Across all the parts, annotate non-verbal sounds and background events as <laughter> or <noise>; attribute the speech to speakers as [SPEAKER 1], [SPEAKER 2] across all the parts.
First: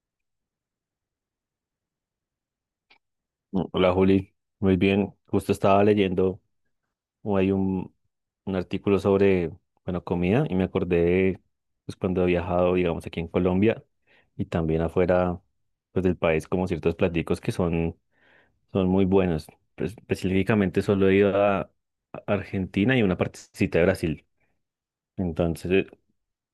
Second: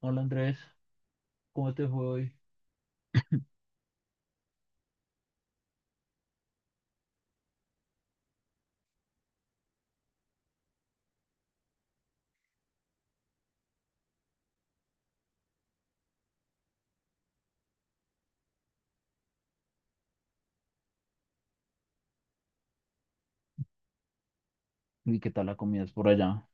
[SPEAKER 1] Hola Andrés, ¿cómo te fue hoy?
[SPEAKER 2] Hola Juli, muy bien. Justo estaba leyendo, o hay un artículo sobre, bueno, comida y me acordé, pues cuando he viajado, digamos, aquí en Colombia y también afuera, pues del país, como ciertos platicos que son, son muy buenos. Pues, específicamente solo he ido a Argentina y una partecita de Brasil.
[SPEAKER 1] ¿Y qué tal la comida
[SPEAKER 2] Entonces,
[SPEAKER 1] es por allá?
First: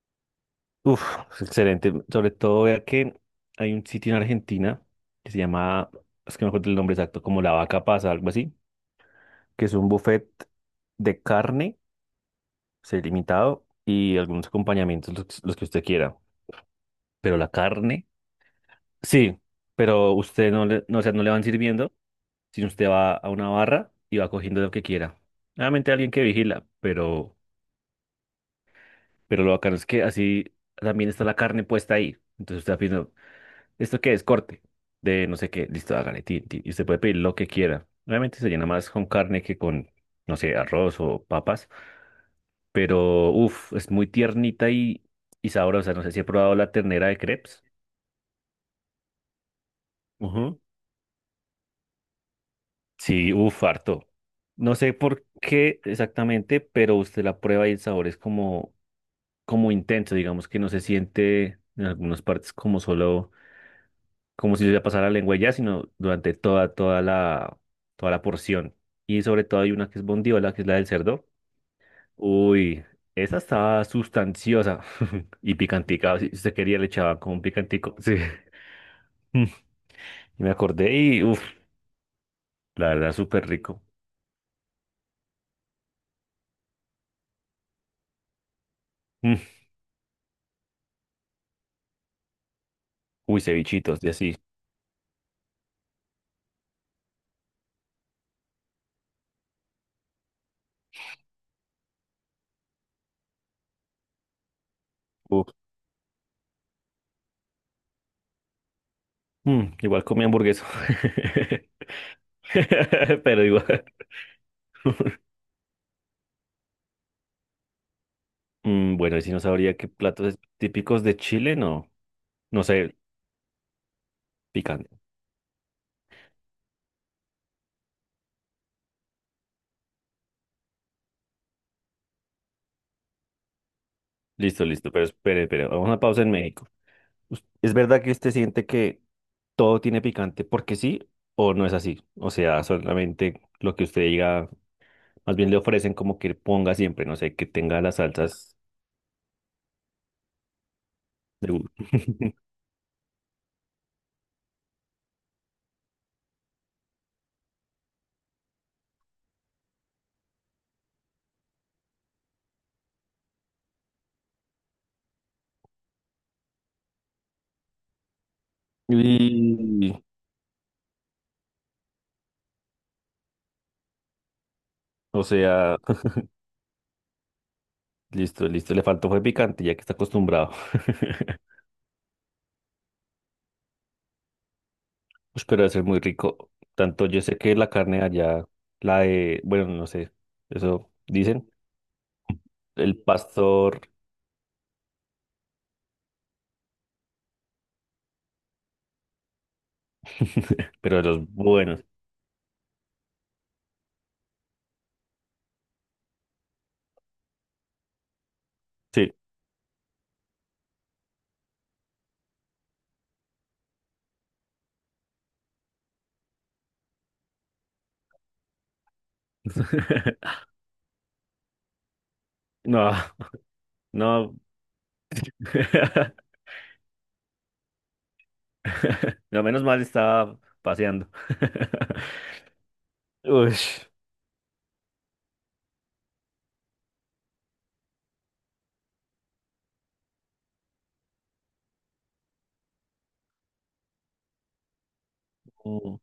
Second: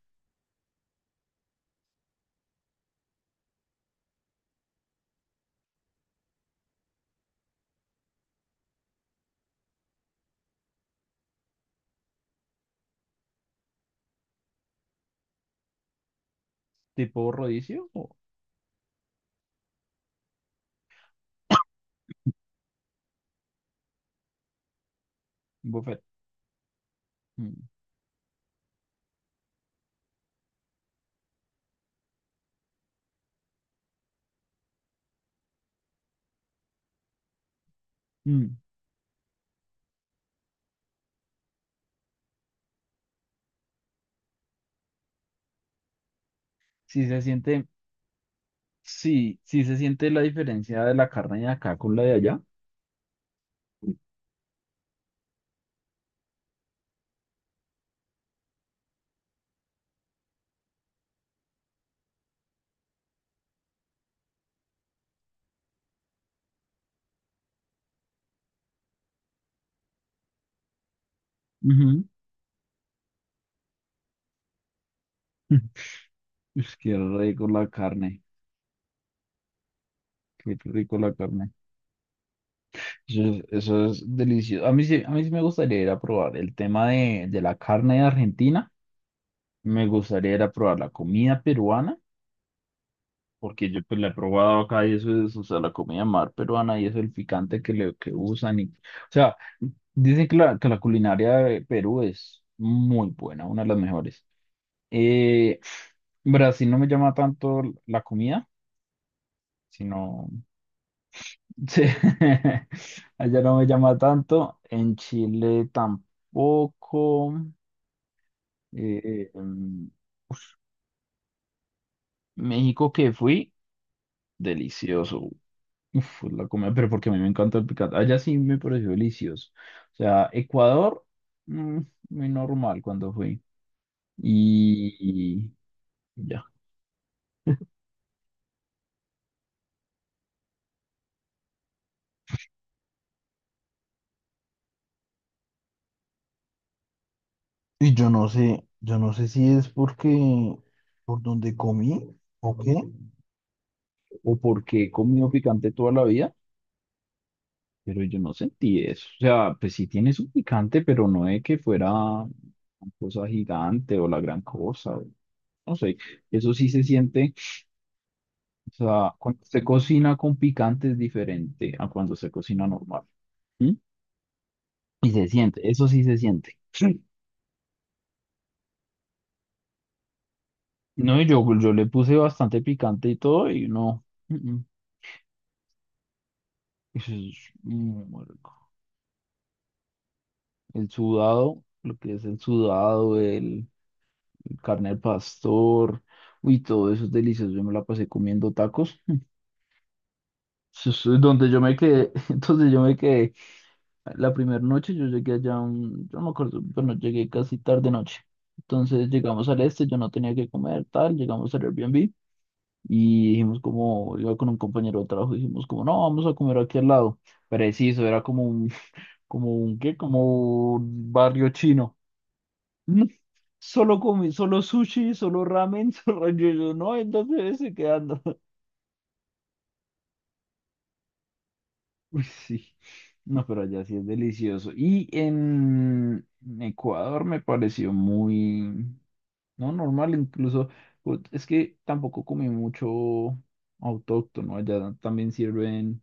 [SPEAKER 2] uff, excelente. Sobre todo, vea que hay un sitio en Argentina que se llama, es que no me acuerdo el nombre exacto, como La Vaca Pasa, algo así que es un buffet de carne, sí, limitado, y algunos acompañamientos, los que usted quiera.
[SPEAKER 1] ¿Tipo
[SPEAKER 2] Pero la
[SPEAKER 1] rodicio o
[SPEAKER 2] carne, sí, pero usted no o sea, no le van sirviendo, sino usted va a una barra y va cogiendo lo que quiera. Obviamente
[SPEAKER 1] buffet?
[SPEAKER 2] alguien que vigila,
[SPEAKER 1] Mm.
[SPEAKER 2] pero lo bacano es que así también está la carne puesta ahí. Entonces usted va pidiendo, ¿esto qué es? Corte de no sé qué, listo, hágale, tin, tin", y usted puede pedir lo que quiera. Obviamente se
[SPEAKER 1] Mm.
[SPEAKER 2] llena más con carne no sé, arroz o papas, pero es muy tiernita y sabrosa. No sé si he probado la
[SPEAKER 1] Sí
[SPEAKER 2] ternera de
[SPEAKER 1] se
[SPEAKER 2] crepes.
[SPEAKER 1] siente, sí, sí se siente la
[SPEAKER 2] Ujú.
[SPEAKER 1] diferencia de la carne de acá con la de allá.
[SPEAKER 2] Sí, harto. No sé por qué exactamente, pero usted la prueba y el sabor es como, como intenso, digamos que no se siente en algunas partes como solo, como si le pasara la lengua y ya, sino durante toda la, toda la porción. Y sobre todo hay una que es bondiola, que es la del cerdo.
[SPEAKER 1] Ujú.
[SPEAKER 2] Uy, esa estaba sustanciosa <laughs> y
[SPEAKER 1] <laughs>
[SPEAKER 2] picantica. Si usted
[SPEAKER 1] Es
[SPEAKER 2] quería, le
[SPEAKER 1] que
[SPEAKER 2] echaba como un
[SPEAKER 1] rico la
[SPEAKER 2] picantico. Sí.
[SPEAKER 1] carne,
[SPEAKER 2] <laughs> Y me
[SPEAKER 1] qué
[SPEAKER 2] acordé
[SPEAKER 1] rico la
[SPEAKER 2] y,
[SPEAKER 1] carne.
[SPEAKER 2] la verdad,
[SPEAKER 1] Eso, es,
[SPEAKER 2] súper rico.
[SPEAKER 1] eso es delicioso. A mí sí me gustaría ir a probar el tema de la carne de Argentina.
[SPEAKER 2] Mm,
[SPEAKER 1] Me gustaría ir a probar la comida peruana,
[SPEAKER 2] Uy,
[SPEAKER 1] porque yo pues
[SPEAKER 2] cevichitos,
[SPEAKER 1] la
[SPEAKER 2] de
[SPEAKER 1] he
[SPEAKER 2] así.
[SPEAKER 1] probado acá y eso es, o sea, la comida mar peruana y eso, el picante que usan. Y, o sea, dicen que la culinaria de Perú es muy buena, una de las mejores.
[SPEAKER 2] Uf.
[SPEAKER 1] Eh, Brasil no me llama tanto la comida,
[SPEAKER 2] Igual comí
[SPEAKER 1] sino. <laughs>
[SPEAKER 2] hamburguesa.
[SPEAKER 1] Sí.
[SPEAKER 2] <laughs>
[SPEAKER 1] Allá
[SPEAKER 2] Pero
[SPEAKER 1] no me
[SPEAKER 2] igual.
[SPEAKER 1] llama tanto. En Chile tampoco.
[SPEAKER 2] Bueno, y
[SPEAKER 1] Eh,
[SPEAKER 2] si no sabría qué
[SPEAKER 1] em,
[SPEAKER 2] platos
[SPEAKER 1] uf,
[SPEAKER 2] típicos de Chile, no. No
[SPEAKER 1] México
[SPEAKER 2] sé,
[SPEAKER 1] que fui,
[SPEAKER 2] picante.
[SPEAKER 1] delicioso. Uf, la comida, pero porque a mí me encanta el picante. Allá sí me pareció delicioso. O sea, Ecuador, mm, muy normal cuando fui.
[SPEAKER 2] Listo, listo,
[SPEAKER 1] Y,
[SPEAKER 2] pero espere,
[SPEAKER 1] y
[SPEAKER 2] espere. Vamos a una pausa en
[SPEAKER 1] ya.
[SPEAKER 2] México. ¿Es verdad que usted siente que todo tiene picante porque sí o no es así? O sea, solamente lo que usted diga, más bien le ofrecen como que ponga siempre, no sé, que tenga
[SPEAKER 1] Y
[SPEAKER 2] las
[SPEAKER 1] yo no
[SPEAKER 2] salsas
[SPEAKER 1] sé, yo no sé si es porque por donde
[SPEAKER 2] de...
[SPEAKER 1] comí
[SPEAKER 2] <laughs>
[SPEAKER 1] o qué. O porque he comido picante toda la vida. Pero yo no sentí eso. O sea, pues sí tiene su picante, pero no es que fuera una cosa gigante o la gran cosa. No sé, eso sí se siente. O sea, cuando se
[SPEAKER 2] Y...
[SPEAKER 1] cocina con picante es diferente a cuando se cocina normal. ¿Mm? Y
[SPEAKER 2] O
[SPEAKER 1] se siente,
[SPEAKER 2] sea,
[SPEAKER 1] eso sí se siente. Sí.
[SPEAKER 2] listo, listo. Le faltó fue picante, ya que está acostumbrado.
[SPEAKER 1] No, y yo le puse bastante picante y todo, y no.
[SPEAKER 2] <laughs> Ush, pero debe ser muy rico. Tanto
[SPEAKER 1] Eso
[SPEAKER 2] yo sé
[SPEAKER 1] es
[SPEAKER 2] que la carne de
[SPEAKER 1] muy
[SPEAKER 2] allá,
[SPEAKER 1] rico.
[SPEAKER 2] la de, bueno, no sé,
[SPEAKER 1] El
[SPEAKER 2] eso dicen,
[SPEAKER 1] sudado, lo que es el
[SPEAKER 2] el
[SPEAKER 1] sudado,
[SPEAKER 2] pastor,
[SPEAKER 1] carne al pastor, uy, todo eso es delicioso. Yo me la pasé comiendo tacos.
[SPEAKER 2] pero de
[SPEAKER 1] Eso es
[SPEAKER 2] los
[SPEAKER 1] donde yo me
[SPEAKER 2] buenos.
[SPEAKER 1] quedé, <laughs> entonces yo me quedé la primera noche, yo llegué allá, yo no me acuerdo, bueno, llegué casi tarde noche. Entonces
[SPEAKER 2] Sí.
[SPEAKER 1] llegamos al este, yo no tenía que comer, tal, llegamos al Airbnb y dijimos como, iba con un compañero de trabajo, dijimos como, no, vamos a comer aquí al lado. Preciso, era como un, <laughs> como un, ¿qué?
[SPEAKER 2] <laughs>
[SPEAKER 1] Como un barrio chino.
[SPEAKER 2] No,
[SPEAKER 1] <laughs> Solo comí,
[SPEAKER 2] no.
[SPEAKER 1] solo sushi, solo ramen, <laughs> solo
[SPEAKER 2] <laughs>
[SPEAKER 1] yo, no, entonces dónde quedando.
[SPEAKER 2] No, menos mal estaba paseando. <laughs>
[SPEAKER 1] <laughs> Uy, sí. No,
[SPEAKER 2] Uy,
[SPEAKER 1] pero allá sí es delicioso. Y en Ecuador me pareció muy, no, normal, incluso, pues, es que tampoco comí mucho autóctono, allá también
[SPEAKER 2] no,
[SPEAKER 1] sirven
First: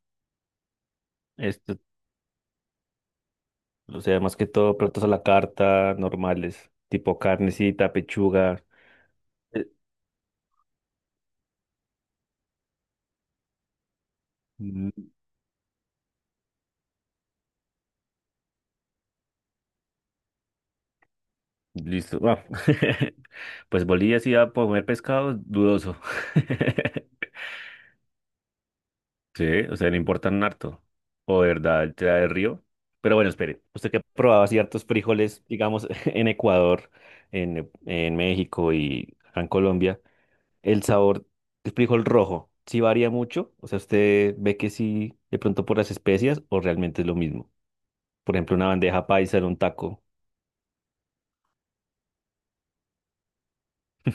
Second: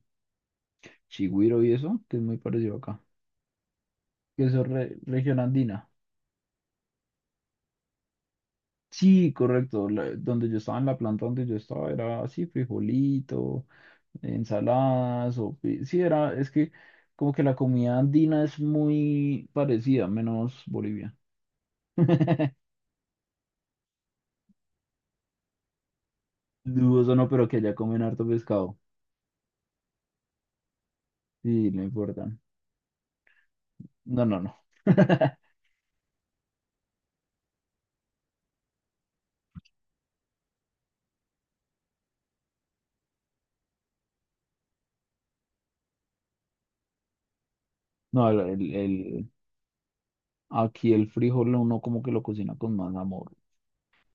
[SPEAKER 1] chigüiro y
[SPEAKER 2] esto,
[SPEAKER 1] eso, que es muy parecido acá,
[SPEAKER 2] o sea, más
[SPEAKER 1] que
[SPEAKER 2] que
[SPEAKER 1] eso es
[SPEAKER 2] todo, platos a la
[SPEAKER 1] región andina.
[SPEAKER 2] carta, normales, tipo carnecita, pechuga.
[SPEAKER 1] Sí,
[SPEAKER 2] eh,
[SPEAKER 1] correcto, donde yo estaba en la planta donde yo estaba era así, frijolito,
[SPEAKER 2] mm,
[SPEAKER 1] Ensaladas. Sí, era, es que como que la comida andina es muy parecida, menos Bolivia.
[SPEAKER 2] Listo. Ah.
[SPEAKER 1] <laughs>
[SPEAKER 2] <laughs> Pues Bolivia sí va a comer pescado, dudoso. <laughs>
[SPEAKER 1] Dudoso no, pero que allá comen harto pescado.
[SPEAKER 2] Sí, o sea, le importan harto. O de
[SPEAKER 1] Sí, no
[SPEAKER 2] verdad, el trae del
[SPEAKER 1] importan.
[SPEAKER 2] río. Pero bueno, espere, usted que
[SPEAKER 1] No, no,
[SPEAKER 2] probaba
[SPEAKER 1] no.
[SPEAKER 2] ciertos
[SPEAKER 1] <laughs>
[SPEAKER 2] frijoles, digamos, <laughs> en Ecuador, en México y acá en Colombia, el sabor del frijol rojo, ¿sí varía mucho? O sea, ¿usted ve que sí, de pronto por las especias, o realmente es lo mismo?
[SPEAKER 1] No,
[SPEAKER 2] Por ejemplo, una bandeja paisa en un taco.
[SPEAKER 1] aquí el frijol uno como que lo cocina con más amor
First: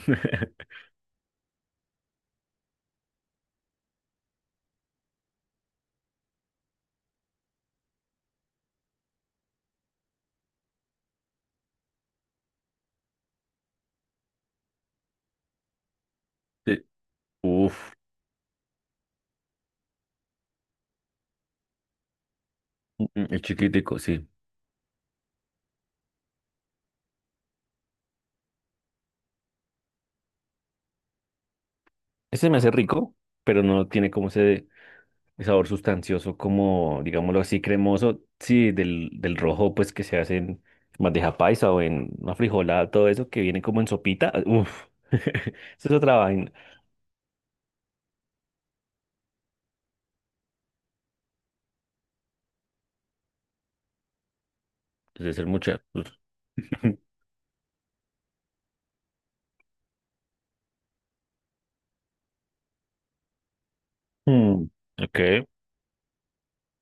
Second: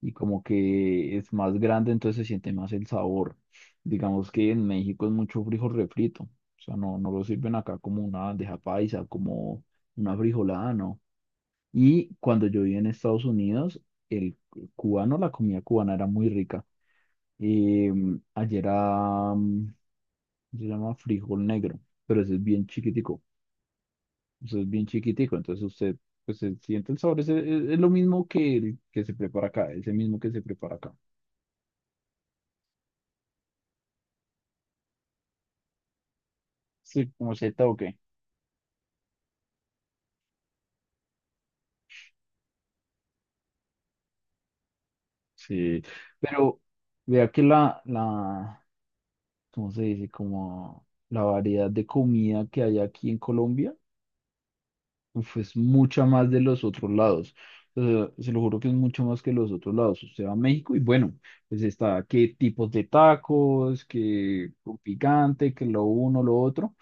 [SPEAKER 1] y como que es más grande, entonces se siente más el sabor. Digamos que en México es mucho frijol refrito, o sea, no, no lo sirven acá como una bandeja paisa, como una frijolada, no. Y cuando yo vivía en Estados Unidos, el cubano, la comida cubana era muy rica.
[SPEAKER 2] Sí.
[SPEAKER 1] Eh,
[SPEAKER 2] Uf,
[SPEAKER 1] allá era, se llama frijol negro, pero ese es bien chiquitico.
[SPEAKER 2] el chiquitico, sí.
[SPEAKER 1] Eso es bien chiquitico, entonces usted pues, se siente el sabor. Es lo mismo que el que se prepara acá, es el mismo que se prepara acá.
[SPEAKER 2] Ese me hace rico, pero no tiene como ese el sabor sustancioso, como,
[SPEAKER 1] Sí, como
[SPEAKER 2] digámoslo así,
[SPEAKER 1] seta o qué.
[SPEAKER 2] cremoso, sí, del rojo, pues que se hace en bandeja paisa o en una frijolada, todo eso que viene como en sopita, ah, uf, <laughs> eso
[SPEAKER 1] Sí,
[SPEAKER 2] es otra vaina.
[SPEAKER 1] pero vea que ¿cómo se dice? Como la variedad de comida que hay aquí en Colombia. Uf,
[SPEAKER 2] Entonces, es
[SPEAKER 1] es
[SPEAKER 2] mucha.
[SPEAKER 1] mucha más de los otros
[SPEAKER 2] <laughs>
[SPEAKER 1] lados. O sea, se lo juro que es mucho más que los otros lados. Usted va a México y bueno, pues está qué tipos de tacos, qué
[SPEAKER 2] Mm,
[SPEAKER 1] con
[SPEAKER 2] Ok,
[SPEAKER 1] picante, que lo uno, lo otro,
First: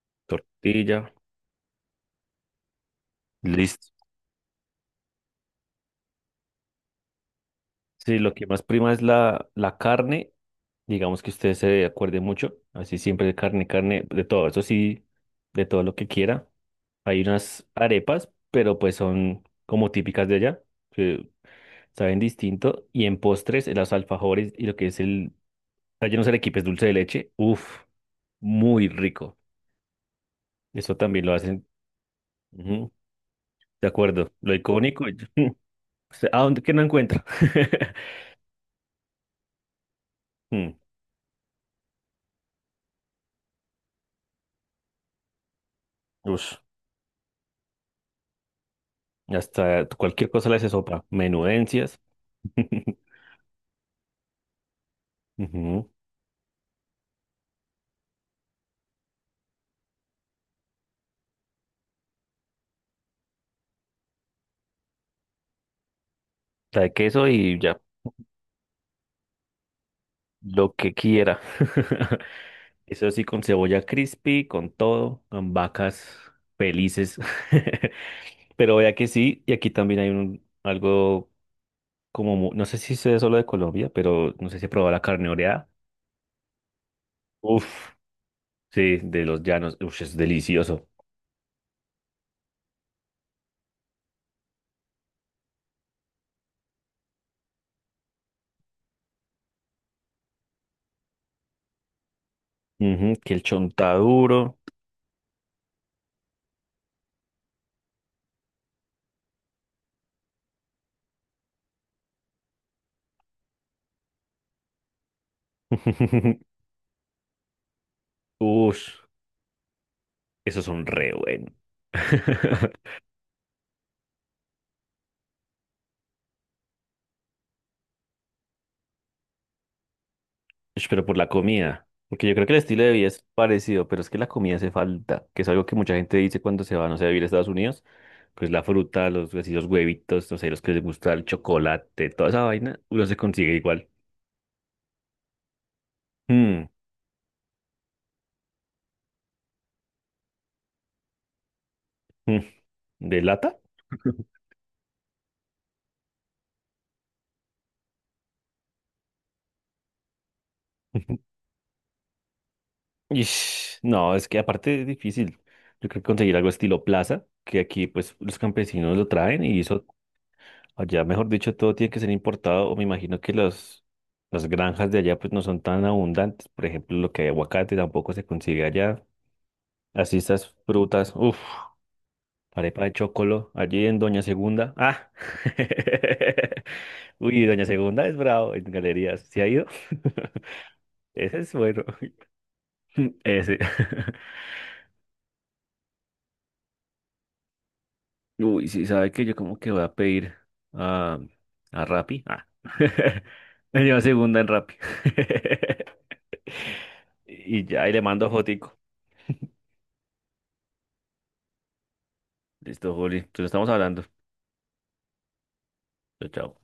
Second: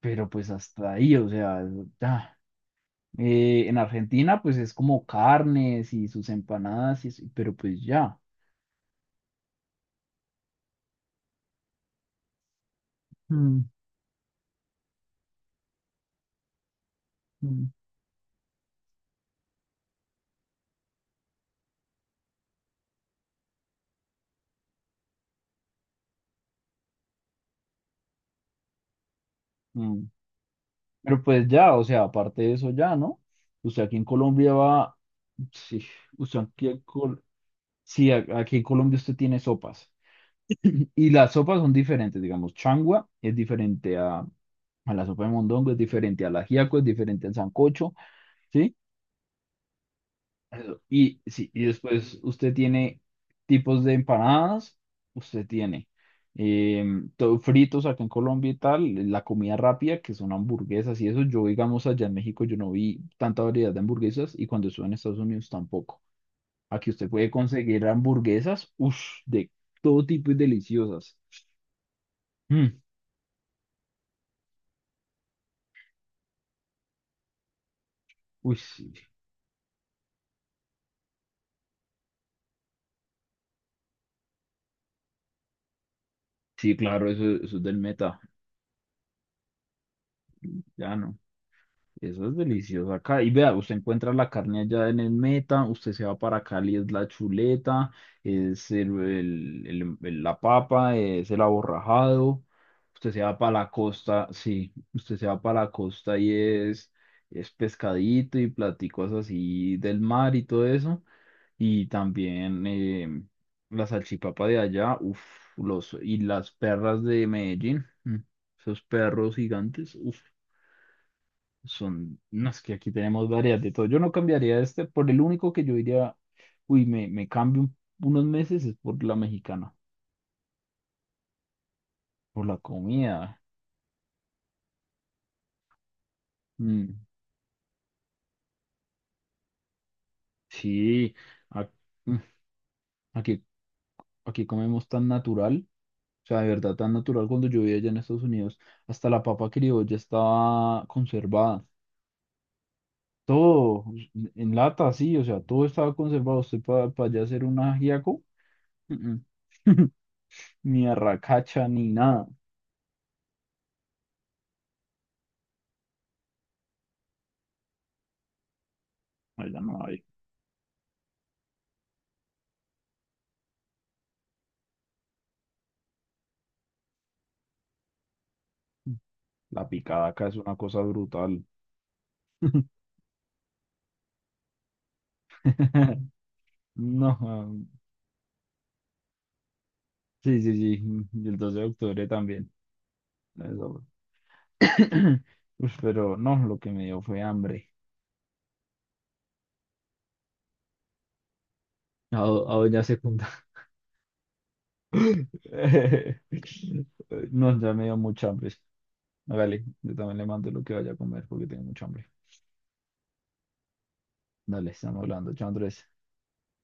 [SPEAKER 1] pero pues hasta
[SPEAKER 2] tortilla,
[SPEAKER 1] ahí, o sea, ya. En
[SPEAKER 2] listo.
[SPEAKER 1] Argentina pues es como carnes y sus empanadas, pero pues
[SPEAKER 2] Sí,
[SPEAKER 1] ya.
[SPEAKER 2] lo que más prima es la carne, digamos que usted se acuerde mucho, así siempre de
[SPEAKER 1] Mm,
[SPEAKER 2] carne, carne, de todo, eso sí, de todo lo que quiera. Hay unas
[SPEAKER 1] mm.
[SPEAKER 2] arepas, pero pues son como típicas de allá. Saben distinto. Y en postres, los alfajores y lo que es el relleno de arequipe es dulce de leche. Uf, muy rico.
[SPEAKER 1] Mm.
[SPEAKER 2] Eso
[SPEAKER 1] Pero
[SPEAKER 2] también lo
[SPEAKER 1] pues
[SPEAKER 2] hacen.
[SPEAKER 1] ya, o sea, aparte de eso
[SPEAKER 2] Ujú,
[SPEAKER 1] ya, ¿no? Usted
[SPEAKER 2] de
[SPEAKER 1] aquí en
[SPEAKER 2] acuerdo,
[SPEAKER 1] Colombia
[SPEAKER 2] lo
[SPEAKER 1] va,
[SPEAKER 2] icónico. <laughs>
[SPEAKER 1] sí,
[SPEAKER 2] O sea,
[SPEAKER 1] usted
[SPEAKER 2] ¿a dónde
[SPEAKER 1] aquí
[SPEAKER 2] que
[SPEAKER 1] en
[SPEAKER 2] no
[SPEAKER 1] Colombia.
[SPEAKER 2] encuentro? <laughs>
[SPEAKER 1] Sí, aquí en Colombia usted tiene sopas.
[SPEAKER 2] Mm,
[SPEAKER 1] Y las sopas son diferentes, digamos, changua es diferente a la sopa de mondongo, es diferente al
[SPEAKER 2] ush,
[SPEAKER 1] ajiaco, es diferente al sancocho, ¿sí?
[SPEAKER 2] hasta cualquier cosa le hace
[SPEAKER 1] Eso.
[SPEAKER 2] sopa.
[SPEAKER 1] Y, sí, y
[SPEAKER 2] Menudencias.
[SPEAKER 1] después usted tiene
[SPEAKER 2] <laughs>
[SPEAKER 1] tipos de empanadas, usted tiene
[SPEAKER 2] Ujú,
[SPEAKER 1] todo fritos acá en Colombia y tal, la comida rápida, que son hamburguesas y eso. Yo, digamos, allá en México yo no vi tanta variedad de hamburguesas y cuando estuve en Estados Unidos tampoco.
[SPEAKER 2] la
[SPEAKER 1] Aquí
[SPEAKER 2] de
[SPEAKER 1] usted
[SPEAKER 2] queso
[SPEAKER 1] puede
[SPEAKER 2] y ya,
[SPEAKER 1] conseguir hamburguesas, uff, de todo tipo y
[SPEAKER 2] lo que
[SPEAKER 1] deliciosas.
[SPEAKER 2] quiera. <laughs>
[SPEAKER 1] Mm,
[SPEAKER 2] Eso sí, con cebolla crispy, con todo, con vacas felices. <laughs>
[SPEAKER 1] uy,
[SPEAKER 2] Pero
[SPEAKER 1] sí,
[SPEAKER 2] vea que sí, y aquí también hay un algo como, no sé si sea solo de Colombia, pero no sé si he probado la carne oreada.
[SPEAKER 1] sí, claro, eso es del
[SPEAKER 2] Uf,
[SPEAKER 1] Meta,
[SPEAKER 2] sí, de los llanos. Uf, es delicioso.
[SPEAKER 1] ya no. Eso es delicioso acá. Y vea, usted encuentra la carne allá en el Meta, usted se va para Cali, es la chuleta, es la papa, es el aborrajado. Usted
[SPEAKER 2] Ujú,
[SPEAKER 1] se
[SPEAKER 2] que
[SPEAKER 1] va
[SPEAKER 2] el
[SPEAKER 1] para la costa,
[SPEAKER 2] chontaduro.
[SPEAKER 1] sí, usted se va para la costa y es pescadito y platicos así del mar y todo eso. Y también la salchipapa de allá, uff, y
[SPEAKER 2] <laughs>
[SPEAKER 1] las perras de Medellín, esos
[SPEAKER 2] Uf,
[SPEAKER 1] perros gigantes, uff,
[SPEAKER 2] esos son re buenos.
[SPEAKER 1] son, no, es que
[SPEAKER 2] <laughs>
[SPEAKER 1] aquí tenemos varias de todo. Yo no cambiaría este, por el único que yo diría, uy, me cambio unos meses es por la mexicana,
[SPEAKER 2] Ush, pero por la comida. Porque yo
[SPEAKER 1] por
[SPEAKER 2] creo que
[SPEAKER 1] la
[SPEAKER 2] el estilo de vida es
[SPEAKER 1] comida.
[SPEAKER 2] parecido, pero es que la comida hace falta, que es algo que mucha gente dice cuando se va,
[SPEAKER 1] Mm,
[SPEAKER 2] no sé, a vivir a Estados Unidos. Pues la fruta, los, así, los huevitos, no sé, los que les gusta
[SPEAKER 1] sí,
[SPEAKER 2] el
[SPEAKER 1] a-
[SPEAKER 2] chocolate,
[SPEAKER 1] mm,
[SPEAKER 2] toda esa vaina, uno se
[SPEAKER 1] aquí,
[SPEAKER 2] consigue igual.
[SPEAKER 1] aquí comemos tan natural, o sea, de
[SPEAKER 2] Mm,
[SPEAKER 1] verdad tan natural. Cuando yo vivía allá en Estados Unidos, hasta la papa criolla estaba conservada.
[SPEAKER 2] mm, ¿De lata?
[SPEAKER 1] Todo en lata, sí, o sea, todo estaba conservado. Usted para allá hacer un ajiaco, mm, mm. <laughs> Ni
[SPEAKER 2] <laughs>
[SPEAKER 1] arracacha ni nada.
[SPEAKER 2] Ish, no, es que aparte es difícil. Yo creo que conseguir algo estilo plaza, que aquí pues los campesinos lo traen
[SPEAKER 1] Allá
[SPEAKER 2] y
[SPEAKER 1] no
[SPEAKER 2] eso
[SPEAKER 1] hay.
[SPEAKER 2] allá, mejor dicho, todo tiene que ser importado o me imagino que los, las granjas de allá pues no son tan abundantes. Por ejemplo, lo que hay aguacate tampoco se consigue allá.
[SPEAKER 1] La picada
[SPEAKER 2] Así
[SPEAKER 1] acá es
[SPEAKER 2] estas
[SPEAKER 1] una cosa
[SPEAKER 2] frutas, uff,
[SPEAKER 1] brutal.
[SPEAKER 2] arepa de chocolo, allí en Doña Segunda. Ah,
[SPEAKER 1] <laughs>
[SPEAKER 2] <laughs>
[SPEAKER 1] No,
[SPEAKER 2] uy,
[SPEAKER 1] ah,
[SPEAKER 2] Doña Segunda es bravo en galerías. ¿Se ha ido?
[SPEAKER 1] sí, sí, sí.
[SPEAKER 2] <laughs>
[SPEAKER 1] Y el
[SPEAKER 2] Ese es
[SPEAKER 1] 12 de
[SPEAKER 2] bueno.
[SPEAKER 1] octubre también.
[SPEAKER 2] <laughs> Ese.
[SPEAKER 1] Eso. <clears throat> Ush, pero no, lo que me dio fue hambre.
[SPEAKER 2] <laughs> Uy, sí, sabe que yo como que voy a pedir a, a
[SPEAKER 1] A,
[SPEAKER 2] Rappi.
[SPEAKER 1] do-
[SPEAKER 2] Ah.
[SPEAKER 1] a
[SPEAKER 2] <laughs>
[SPEAKER 1] doña Secunda.
[SPEAKER 2] Me lleva segunda en Rappi. <laughs>
[SPEAKER 1] <laughs> No,
[SPEAKER 2] Y
[SPEAKER 1] ya me
[SPEAKER 2] ya, y
[SPEAKER 1] dio
[SPEAKER 2] le
[SPEAKER 1] mucha
[SPEAKER 2] mando
[SPEAKER 1] hambre.
[SPEAKER 2] fotico.
[SPEAKER 1] Hágale, yo también le mando lo que vaya a comer porque tengo mucha hambre.
[SPEAKER 2] Listo, Juli. Entonces estamos hablando.
[SPEAKER 1] Dale, estamos hablando. Chao, Andrés.
[SPEAKER 2] Chao, chao.